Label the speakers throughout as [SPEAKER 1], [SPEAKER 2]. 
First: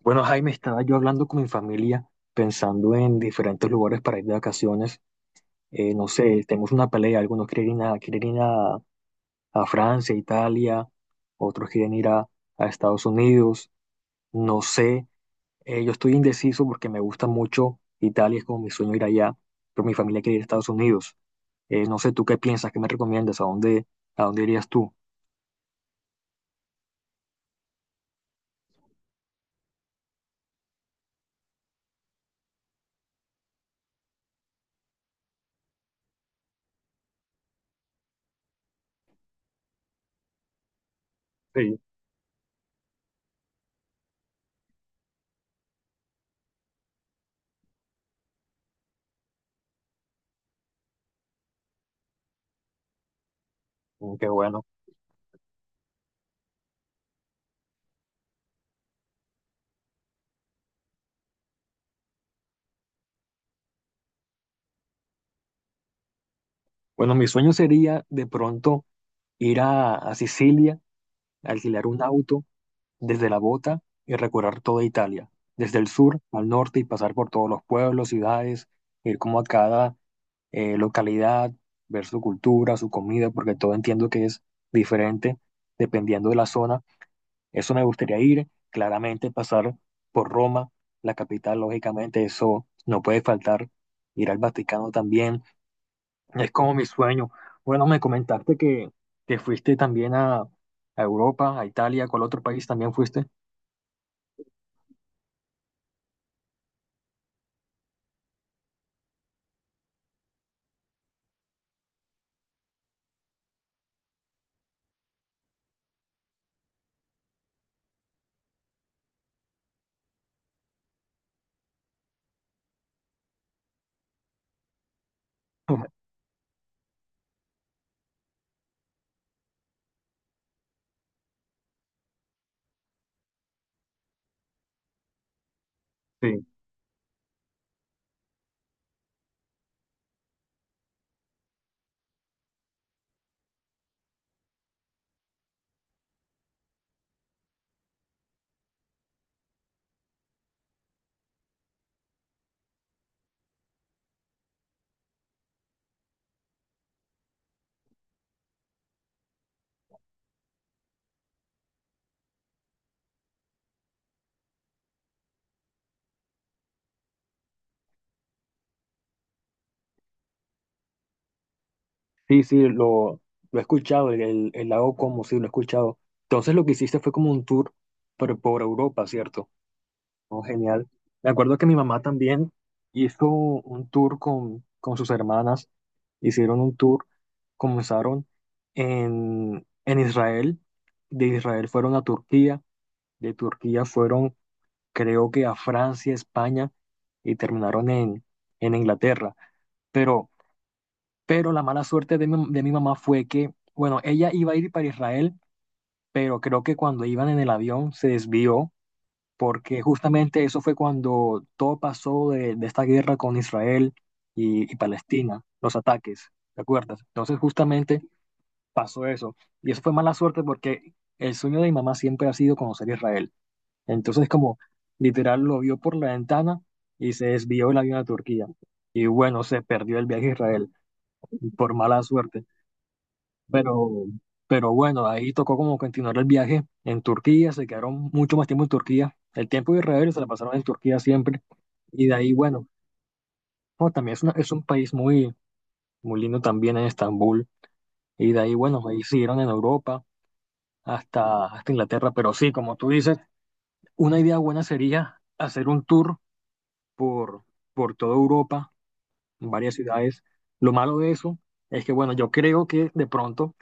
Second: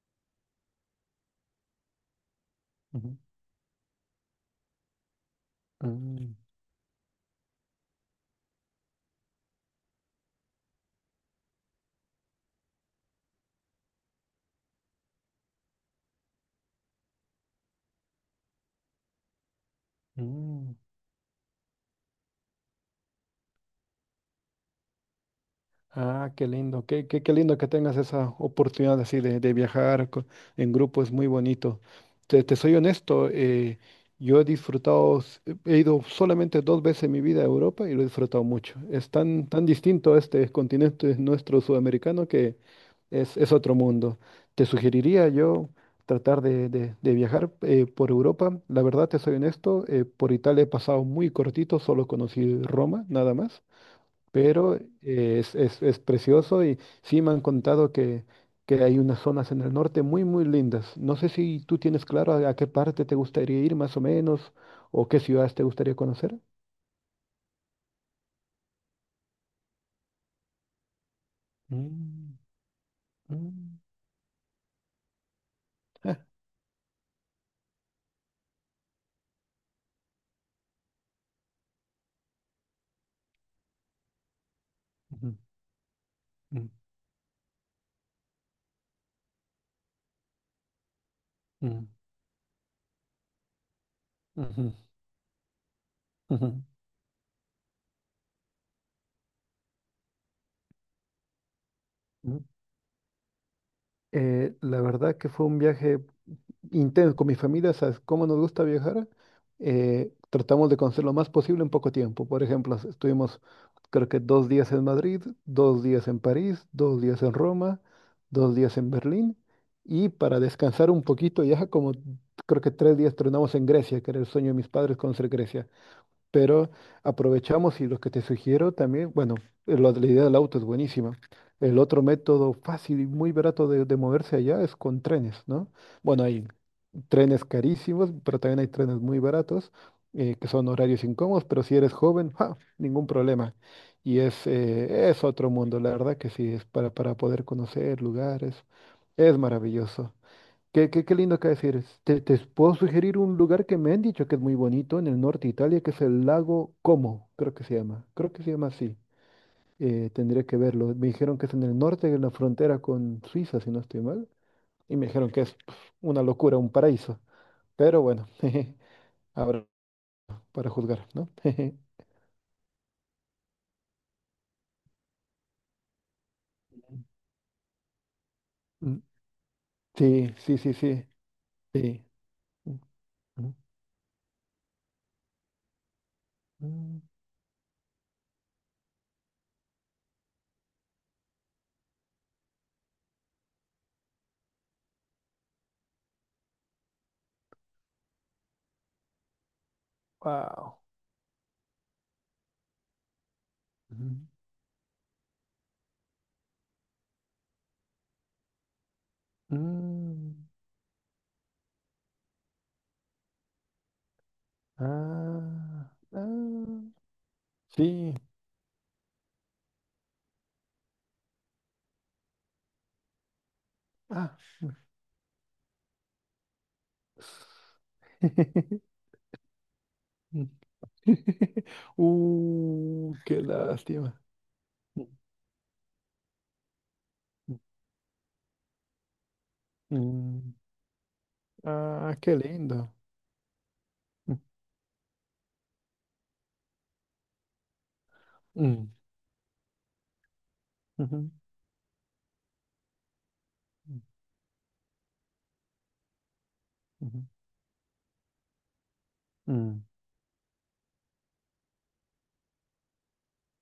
[SPEAKER 1] Bueno, Jaime, estaba yo hablando con mi familia, pensando
[SPEAKER 2] Ujú.
[SPEAKER 1] en diferentes lugares para ir de vacaciones. No
[SPEAKER 2] Mm,
[SPEAKER 1] sé, tenemos una pelea, algunos quieren ir a, a Francia, Italia, otros quieren ir a Estados Unidos. No sé, yo estoy indeciso porque me gusta mucho Italia, es como mi sueño ir allá, pero mi familia quiere ir a Estados
[SPEAKER 2] mm.
[SPEAKER 1] Unidos. No sé, ¿tú qué piensas? ¿Qué me recomiendas? A dónde irías tú?
[SPEAKER 2] Ah, qué lindo, qué lindo que tengas esa oportunidad así de viajar en grupo, es muy bonito. Te soy honesto, yo he disfrutado, he ido solamente dos veces en mi vida a Europa y lo he disfrutado mucho. Es tan, tan distinto este continente nuestro
[SPEAKER 1] Sí,
[SPEAKER 2] sudamericano que es otro mundo. Te sugeriría yo tratar de viajar por Europa. La verdad, te soy honesto, por Italia he pasado muy cortito, solo conocí Roma, nada más.
[SPEAKER 1] mm, qué bueno.
[SPEAKER 2] Pero es precioso y sí me han contado que, hay unas zonas en el norte muy, muy lindas. No sé si tú tienes claro a qué parte te gustaría ir más o menos o qué ciudades te gustaría conocer.
[SPEAKER 1] Bueno, mi sueño sería de pronto ir a Sicilia, alquilar un
[SPEAKER 2] Mm,
[SPEAKER 1] auto desde la
[SPEAKER 2] mm.
[SPEAKER 1] bota y recorrer toda Italia, desde el
[SPEAKER 2] Ah,
[SPEAKER 1] sur al norte y pasar por todos los pueblos, ciudades, ir como a cada localidad, ver su cultura, su comida, porque todo entiendo que es
[SPEAKER 2] ujú.
[SPEAKER 1] diferente dependiendo de la
[SPEAKER 2] Mm,
[SPEAKER 1] zona. Eso me gustaría ir, claramente pasar por Roma, la capital,
[SPEAKER 2] mm,
[SPEAKER 1] lógicamente, eso no puede faltar, ir al
[SPEAKER 2] ujú,
[SPEAKER 1] Vaticano también, es
[SPEAKER 2] ujú,
[SPEAKER 1] como mi sueño. Bueno, me comentaste que fuiste también a Europa, a Italia, ¿cuál
[SPEAKER 2] ujú.
[SPEAKER 1] otro
[SPEAKER 2] Mm.
[SPEAKER 1] país también fuiste?
[SPEAKER 2] La verdad que fue un viaje intenso con mi familia, ¿sabes cómo nos gusta viajar? Tratamos de conocer lo más posible en poco tiempo. Por ejemplo, estuvimos creo que 2 días en Madrid, 2 días en París, 2 días en Roma, 2 días en Berlín y para descansar un poquito ya como creo que 3 días tronamos en Grecia, que era el sueño de mis padres conocer Grecia. Pero aprovechamos y lo que te sugiero también, bueno, lo de la idea del auto es buenísima. El otro método fácil y muy barato de moverse allá es con trenes, ¿no? Bueno,
[SPEAKER 1] Sí.
[SPEAKER 2] hay trenes carísimos, pero también hay trenes muy baratos, que son horarios incómodos, pero si eres joven, ¡ja! Ningún problema. Y es otro mundo, la verdad que sí, es para poder conocer lugares, es maravilloso. Qué lindo acá decir. Te puedo sugerir un lugar que me han dicho que es muy bonito en el norte de Italia, que es el lago Como, creo que se llama. Creo que se llama así. Tendría que verlo. Me dijeron que es en el norte, en la frontera con Suiza, si no estoy mal. Y me dijeron que es pf, una locura, un paraíso. Pero bueno, jeje, ahora para juzgar, ¿no? Jeje.
[SPEAKER 1] Sí, sí, lo he escuchado, el, el lago Como, sí, lo he escuchado. Entonces lo que hiciste fue como un tour pero por
[SPEAKER 2] Mm.
[SPEAKER 1] Europa, ¿cierto?
[SPEAKER 2] Sí,
[SPEAKER 1] Oh,
[SPEAKER 2] sí, sí,
[SPEAKER 1] genial.
[SPEAKER 2] sí.
[SPEAKER 1] Me acuerdo que mi mamá
[SPEAKER 2] Sí.
[SPEAKER 1] también hizo un tour con sus hermanas, hicieron un tour, comenzaron en Israel, de Israel fueron a Turquía, de Turquía fueron creo que a Francia, España y terminaron en Inglaterra. Pero
[SPEAKER 2] Wow.
[SPEAKER 1] pero la mala suerte de mi mamá fue que, bueno,
[SPEAKER 2] Mm,
[SPEAKER 1] ella iba a ir para Israel, pero creo que cuando iban en el avión se desvió, porque justamente
[SPEAKER 2] mm.
[SPEAKER 1] eso fue cuando todo pasó de esta guerra con Israel y Palestina, los
[SPEAKER 2] Ah, ah.
[SPEAKER 1] ataques, ¿te acuerdas? Entonces justamente
[SPEAKER 2] Sí.
[SPEAKER 1] pasó eso. Y eso fue mala suerte porque el sueño de mi mamá siempre ha sido conocer Israel. Entonces
[SPEAKER 2] Ah.
[SPEAKER 1] como literal lo vio por la ventana y se desvió el avión a Turquía. Y bueno, se perdió el viaje a Israel por mala suerte.
[SPEAKER 2] Qué
[SPEAKER 1] Pero,
[SPEAKER 2] lástima.
[SPEAKER 1] pero bueno, ahí tocó como continuar el viaje en Turquía, se quedaron mucho más tiempo en Turquía. El tiempo de Israel se la
[SPEAKER 2] Mm.
[SPEAKER 1] pasaron en Turquía siempre. Y de
[SPEAKER 2] Ah,
[SPEAKER 1] ahí,
[SPEAKER 2] qué
[SPEAKER 1] bueno,
[SPEAKER 2] lindo.
[SPEAKER 1] no, también es, una-
[SPEAKER 2] Mm,
[SPEAKER 1] es un país muy, muy lindo también en Estambul. Y de ahí, bueno,
[SPEAKER 2] mm,
[SPEAKER 1] ahí siguieron en Europa
[SPEAKER 2] ujú,
[SPEAKER 1] hasta, hasta Inglaterra. Pero sí, como tú dices,
[SPEAKER 2] mm,
[SPEAKER 1] una idea buena sería hacer un tour
[SPEAKER 2] ujú,
[SPEAKER 1] por, por toda Europa, en varias
[SPEAKER 2] mm,
[SPEAKER 1] ciudades. Lo malo de eso es que, bueno, yo creo que de pronto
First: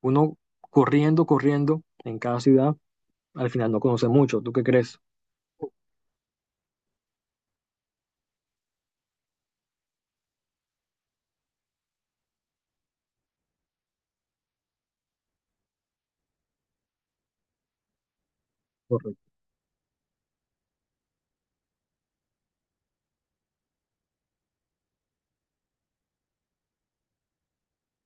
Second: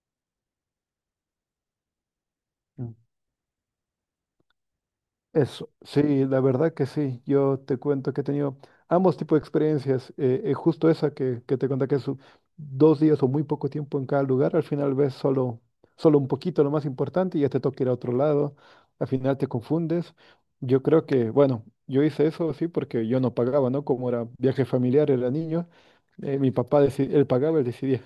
[SPEAKER 1] uno corriendo, corriendo en cada ciudad
[SPEAKER 2] mm.
[SPEAKER 1] al final no conoce mucho. ¿Tú qué crees?
[SPEAKER 2] Eso, sí, la verdad que sí. Yo te cuento que he tenido ambos tipos de experiencias. Justo esa que te conté que es 2 días o muy poco tiempo en cada lugar. Al final ves solo un poquito lo más importante y ya te toca ir a otro lado. Al
[SPEAKER 1] Correcto.
[SPEAKER 2] final te confundes. Yo creo que, bueno, yo hice eso sí porque yo no pagaba, ¿no? Como era viaje familiar, era niño. Mi papá, él pagaba, él decidía.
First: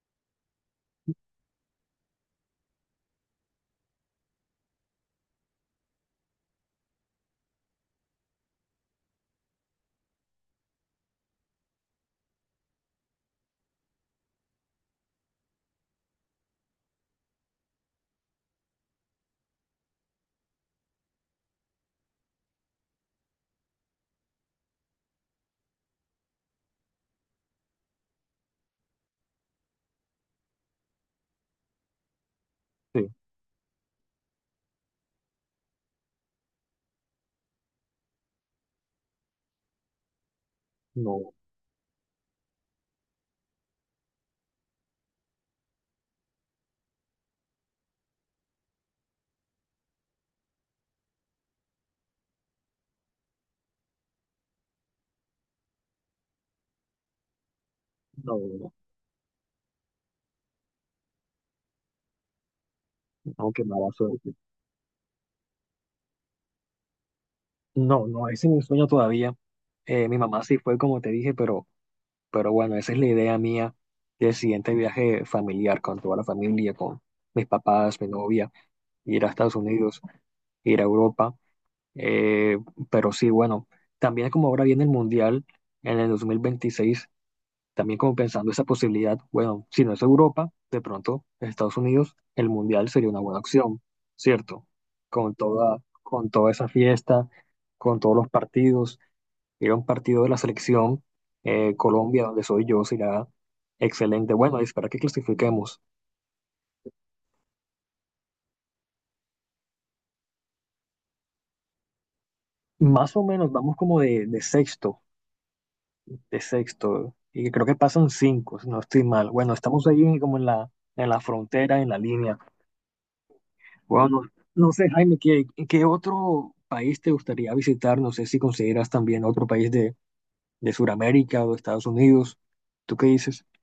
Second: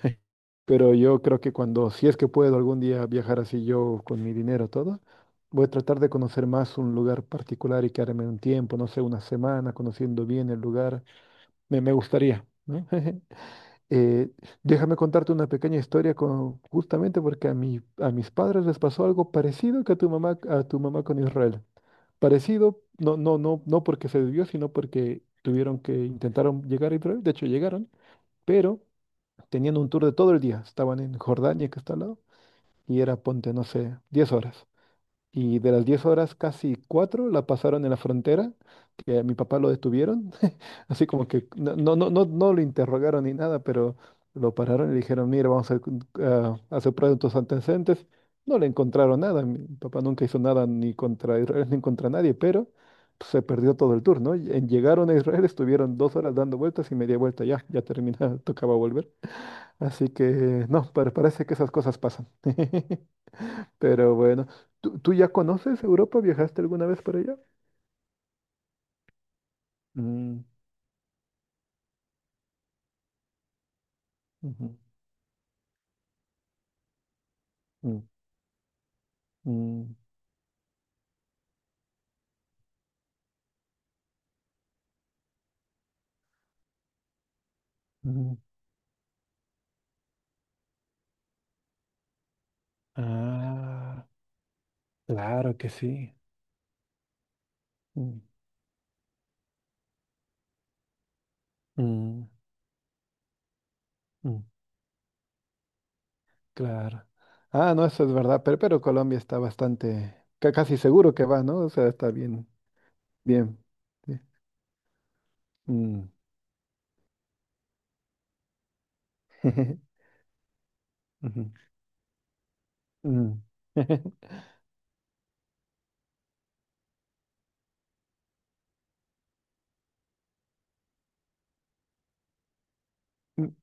[SPEAKER 2] Pero yo creo que cuando, si es que puedo algún día viajar así yo con mi dinero todo, voy a tratar de conocer más un lugar particular y quedarme un tiempo, no sé, una semana conociendo bien el lugar. Me gustaría, ¿no? Eh, déjame contarte una pequeña historia justamente porque a mis padres les pasó algo parecido que a tu mamá, con Israel. Parecido, no, no, no, no porque se debió sino porque tuvieron que intentaron llegar a Israel, de hecho llegaron, pero teniendo un tour de todo el día. Estaban en Jordania, que está al lado,
[SPEAKER 1] Sí,
[SPEAKER 2] y era, ponte, no sé, 10 horas. Y de las 10 horas, casi 4 la pasaron en la frontera, que a mi papá lo detuvieron, así como
[SPEAKER 1] no,
[SPEAKER 2] que no, no, no, no, no lo interrogaron ni nada, pero lo pararon y le dijeron, mira, vamos a hacer pruebas de tus antecedentes. No le encontraron nada, mi papá nunca hizo nada ni contra Israel ni contra nadie, pero pues, se perdió todo el tour, ¿no? Llegaron a Israel, estuvieron 2 horas dando vueltas y media vuelta, ya, ya
[SPEAKER 1] no,
[SPEAKER 2] terminaba,
[SPEAKER 1] no,
[SPEAKER 2] tocaba volver. Así que no, pero parece que esas cosas pasan.
[SPEAKER 1] no, qué mala
[SPEAKER 2] Pero
[SPEAKER 1] suerte.
[SPEAKER 2] bueno, tú ya conoces Europa? ¿Viajaste alguna vez por allá?
[SPEAKER 1] No, no, ese es mi sueño todavía. Mi mamá
[SPEAKER 2] Mm,
[SPEAKER 1] sí fue como te dije, pero bueno, esa es la idea mía del siguiente
[SPEAKER 2] ujú,
[SPEAKER 1] viaje familiar con toda la familia, con mis papás,
[SPEAKER 2] mm,
[SPEAKER 1] mi novia, ir a Estados
[SPEAKER 2] mm,
[SPEAKER 1] Unidos, ir a Europa. Eh, pero sí, bueno, también como ahora viene el Mundial en el 2026. También como
[SPEAKER 2] mm.
[SPEAKER 1] pensando esa posibilidad, bueno, si no es Europa, de pronto Estados Unidos, el Mundial sería una buena opción,
[SPEAKER 2] Ah,
[SPEAKER 1] ¿cierto?
[SPEAKER 2] claro que sí.
[SPEAKER 1] Con toda esa fiesta, con todos
[SPEAKER 2] Mm,
[SPEAKER 1] los partidos, ir a un partido de la selección Colombia,
[SPEAKER 2] mm,
[SPEAKER 1] donde soy yo, será excelente.
[SPEAKER 2] mm,
[SPEAKER 1] Bueno, espera que clasifiquemos.
[SPEAKER 2] claro. Ah, no, eso es verdad, pero Colombia está bastante, casi seguro que va, ¿no? O sea, está bien,
[SPEAKER 1] Más o menos
[SPEAKER 2] bien.
[SPEAKER 1] vamos como
[SPEAKER 2] Sí. Mm.
[SPEAKER 1] de sexto, y creo que pasan cinco, si no estoy mal. Bueno, estamos ahí como en la
[SPEAKER 2] Ujú,
[SPEAKER 1] frontera, en la línea.
[SPEAKER 2] mm.
[SPEAKER 1] Wow, no, no sé, Jaime, ¿qué, qué otro país te gustaría visitar? No sé si consideras también otro país de Sudamérica o de Estados Unidos. ¿Tú qué dices?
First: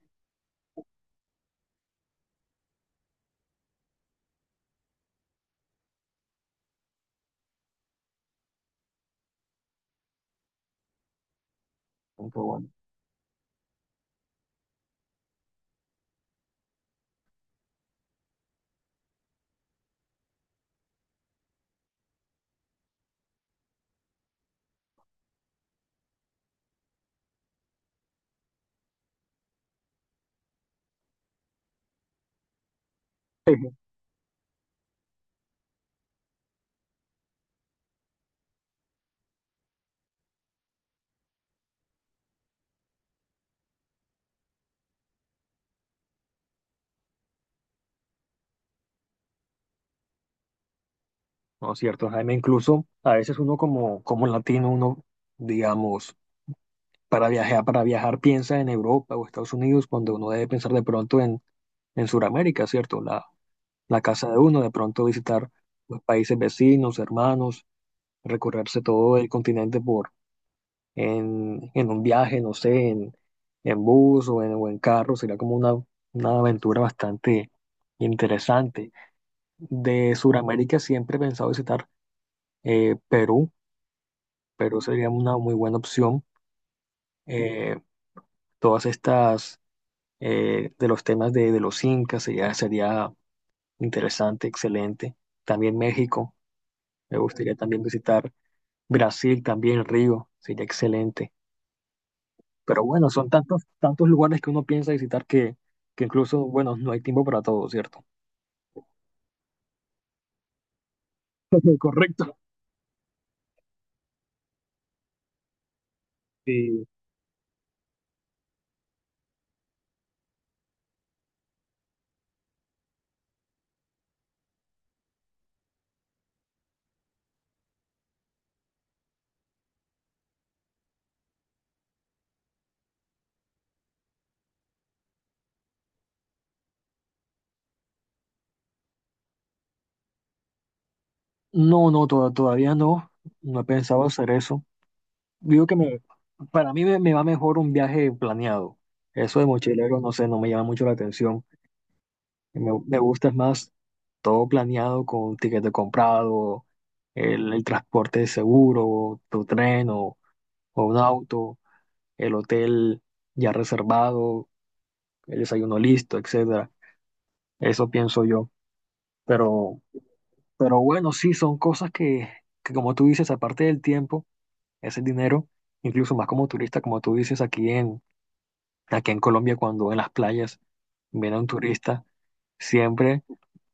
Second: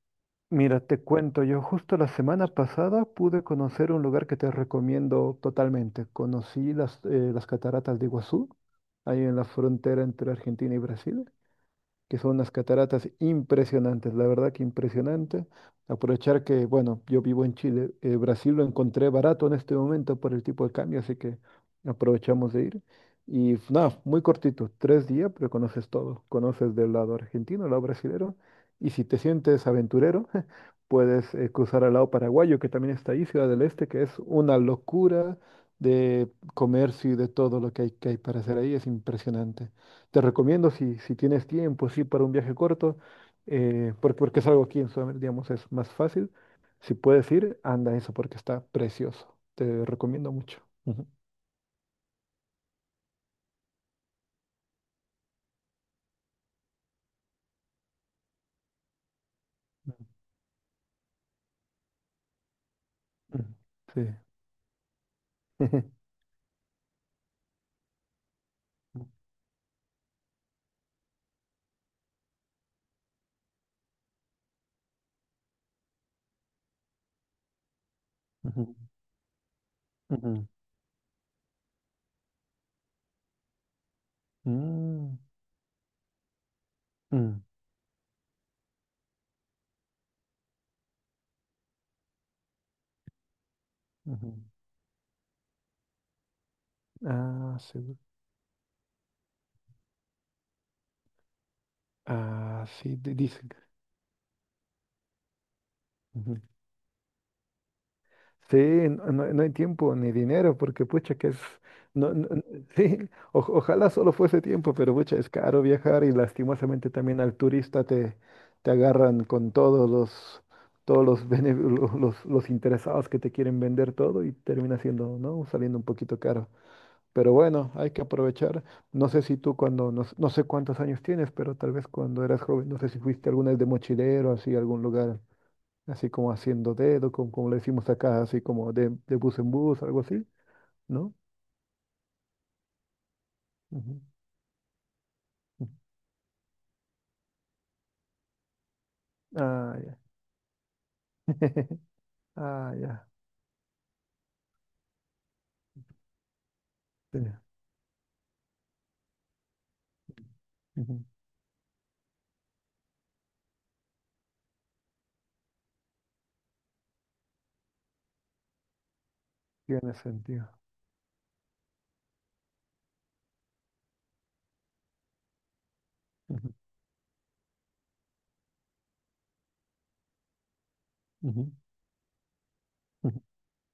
[SPEAKER 2] Mira, te cuento, yo justo la semana pasada pude conocer un lugar que te recomiendo totalmente. Conocí las cataratas de Iguazú, ahí en la frontera entre Argentina y Brasil, que son
[SPEAKER 1] Aunque
[SPEAKER 2] unas
[SPEAKER 1] bueno,
[SPEAKER 2] cataratas impresionantes, la verdad que impresionante. Aprovechar que, bueno, yo vivo en Chile, Brasil lo encontré barato en este momento por el tipo de cambio, así que aprovechamos de ir. Y nada, muy cortito, 3 días, pero conoces todo. Conoces del lado argentino, al lado brasilero, y si te sientes aventurero, puedes cruzar al lado paraguayo, que también está ahí, Ciudad del Este, que es una locura de comercio y de todo lo que hay para hacer ahí, es impresionante. Te recomiendo si, si tienes tiempo, sí, para un viaje corto, porque es algo aquí en Sudamérica, digamos, es más fácil. Si puedes ir, anda eso porque está precioso. Te recomiendo mucho. Ujú.
[SPEAKER 1] no es cierto, Jaime. Incluso a veces uno como, como latino, uno, digamos, para viajar piensa en Europa o Estados Unidos cuando uno debe pensar de pronto en Sudamérica, ¿cierto? La,
[SPEAKER 2] Ujú.
[SPEAKER 1] la
[SPEAKER 2] Sí.
[SPEAKER 1] casa de uno, de pronto visitar los países vecinos, hermanos, recorrerse todo el continente en un viaje, no sé, en bus o en carro, sería como una aventura bastante
[SPEAKER 2] Ujú,
[SPEAKER 1] interesante. De
[SPEAKER 2] ujú,
[SPEAKER 1] Sudamérica siempre he pensado visitar Perú, Perú sería
[SPEAKER 2] mm,
[SPEAKER 1] una muy buena opción.
[SPEAKER 2] mm,
[SPEAKER 1] Eh, todas estas, de los temas de los incas, sería, sería
[SPEAKER 2] ujú.
[SPEAKER 1] interesante, excelente. También México, me gustaría
[SPEAKER 2] Ah,
[SPEAKER 1] también
[SPEAKER 2] sí.
[SPEAKER 1] visitar Brasil, también Río, sería excelente.
[SPEAKER 2] Ah,
[SPEAKER 1] Pero
[SPEAKER 2] sí,
[SPEAKER 1] bueno, son
[SPEAKER 2] dicen.
[SPEAKER 1] tantos, tantos lugares que uno piensa visitar que incluso, bueno, no hay tiempo para todo, ¿cierto?
[SPEAKER 2] Sí, no, no hay tiempo ni dinero, porque pucha que es, no, no-
[SPEAKER 1] Correcto.
[SPEAKER 2] no- sí, ojalá solo fuese tiempo, pero pucha, es caro viajar y
[SPEAKER 1] Eh,
[SPEAKER 2] lastimosamente también al turista te, te agarran con todos los, bene- lo- los interesados que te quieren vender todo y termina siendo, ¿no? Saliendo un poquito caro. Pero bueno, hay que aprovechar. No sé si tú cuando, no, no sé cuántos años tienes, pero tal vez cuando eras joven, no sé si fuiste alguna vez de mochilero, así, a algún lugar así como haciendo dedo, como, le decimos acá, así como de bus en bus, algo así, ¿no?
[SPEAKER 1] no, no, to- todavía no. No he
[SPEAKER 2] Ujú,
[SPEAKER 1] pensado hacer eso. Digo
[SPEAKER 2] ujú.
[SPEAKER 1] que me, para mí me, me va mejor un viaje planeado. Eso de
[SPEAKER 2] Ah, ya.
[SPEAKER 1] mochilero, no sé, no me llama mucho la atención. Me,
[SPEAKER 2] Ah,
[SPEAKER 1] me
[SPEAKER 2] ya.
[SPEAKER 1] gusta es más todo planeado con tiquete comprado,
[SPEAKER 2] Sí,
[SPEAKER 1] el transporte seguro, tu tren o un
[SPEAKER 2] ujú.
[SPEAKER 1] auto, el hotel ya reservado, el desayuno listo, etc. Eso pienso yo. Pero,
[SPEAKER 2] Tiene sentido.
[SPEAKER 1] pero bueno, sí, son cosas que como tú dices, aparte del tiempo, ese dinero, incluso más como
[SPEAKER 2] Ujú,
[SPEAKER 1] turista, como tú dices, aquí en, aquí en Colombia, cuando en las playas viene un
[SPEAKER 2] ujú,
[SPEAKER 1] turista,
[SPEAKER 2] ujú,
[SPEAKER 1] siempre,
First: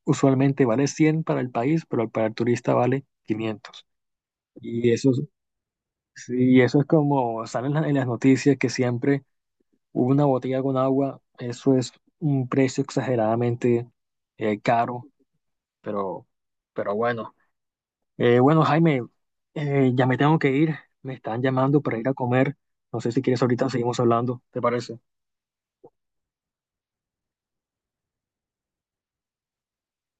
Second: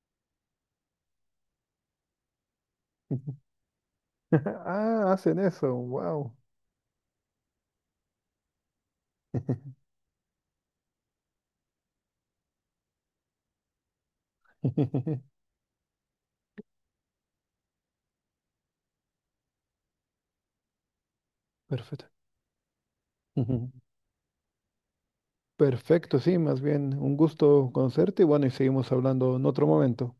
[SPEAKER 1] usualmente vale 100 para el país, pero para el turista vale
[SPEAKER 2] ujú.
[SPEAKER 1] quinientos. Y eso,
[SPEAKER 2] Ah,
[SPEAKER 1] es-
[SPEAKER 2] hacen eso, wow.
[SPEAKER 1] sí, eso es como salen en la- en las noticias que siempre una botella con agua, eso es un precio exageradamente caro, pero, pero bueno. Bueno, Jaime, ya me tengo que ir. Me están llamando para ir
[SPEAKER 2] Perfecto.
[SPEAKER 1] a comer. No sé si quieres ahorita
[SPEAKER 2] Ujú.
[SPEAKER 1] seguimos hablando. ¿Te parece?
[SPEAKER 2] Perfecto, sí, más bien un gusto conocerte y bueno, y seguimos hablando en otro momento.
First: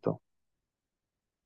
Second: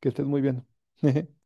[SPEAKER 2] Que estés muy bien.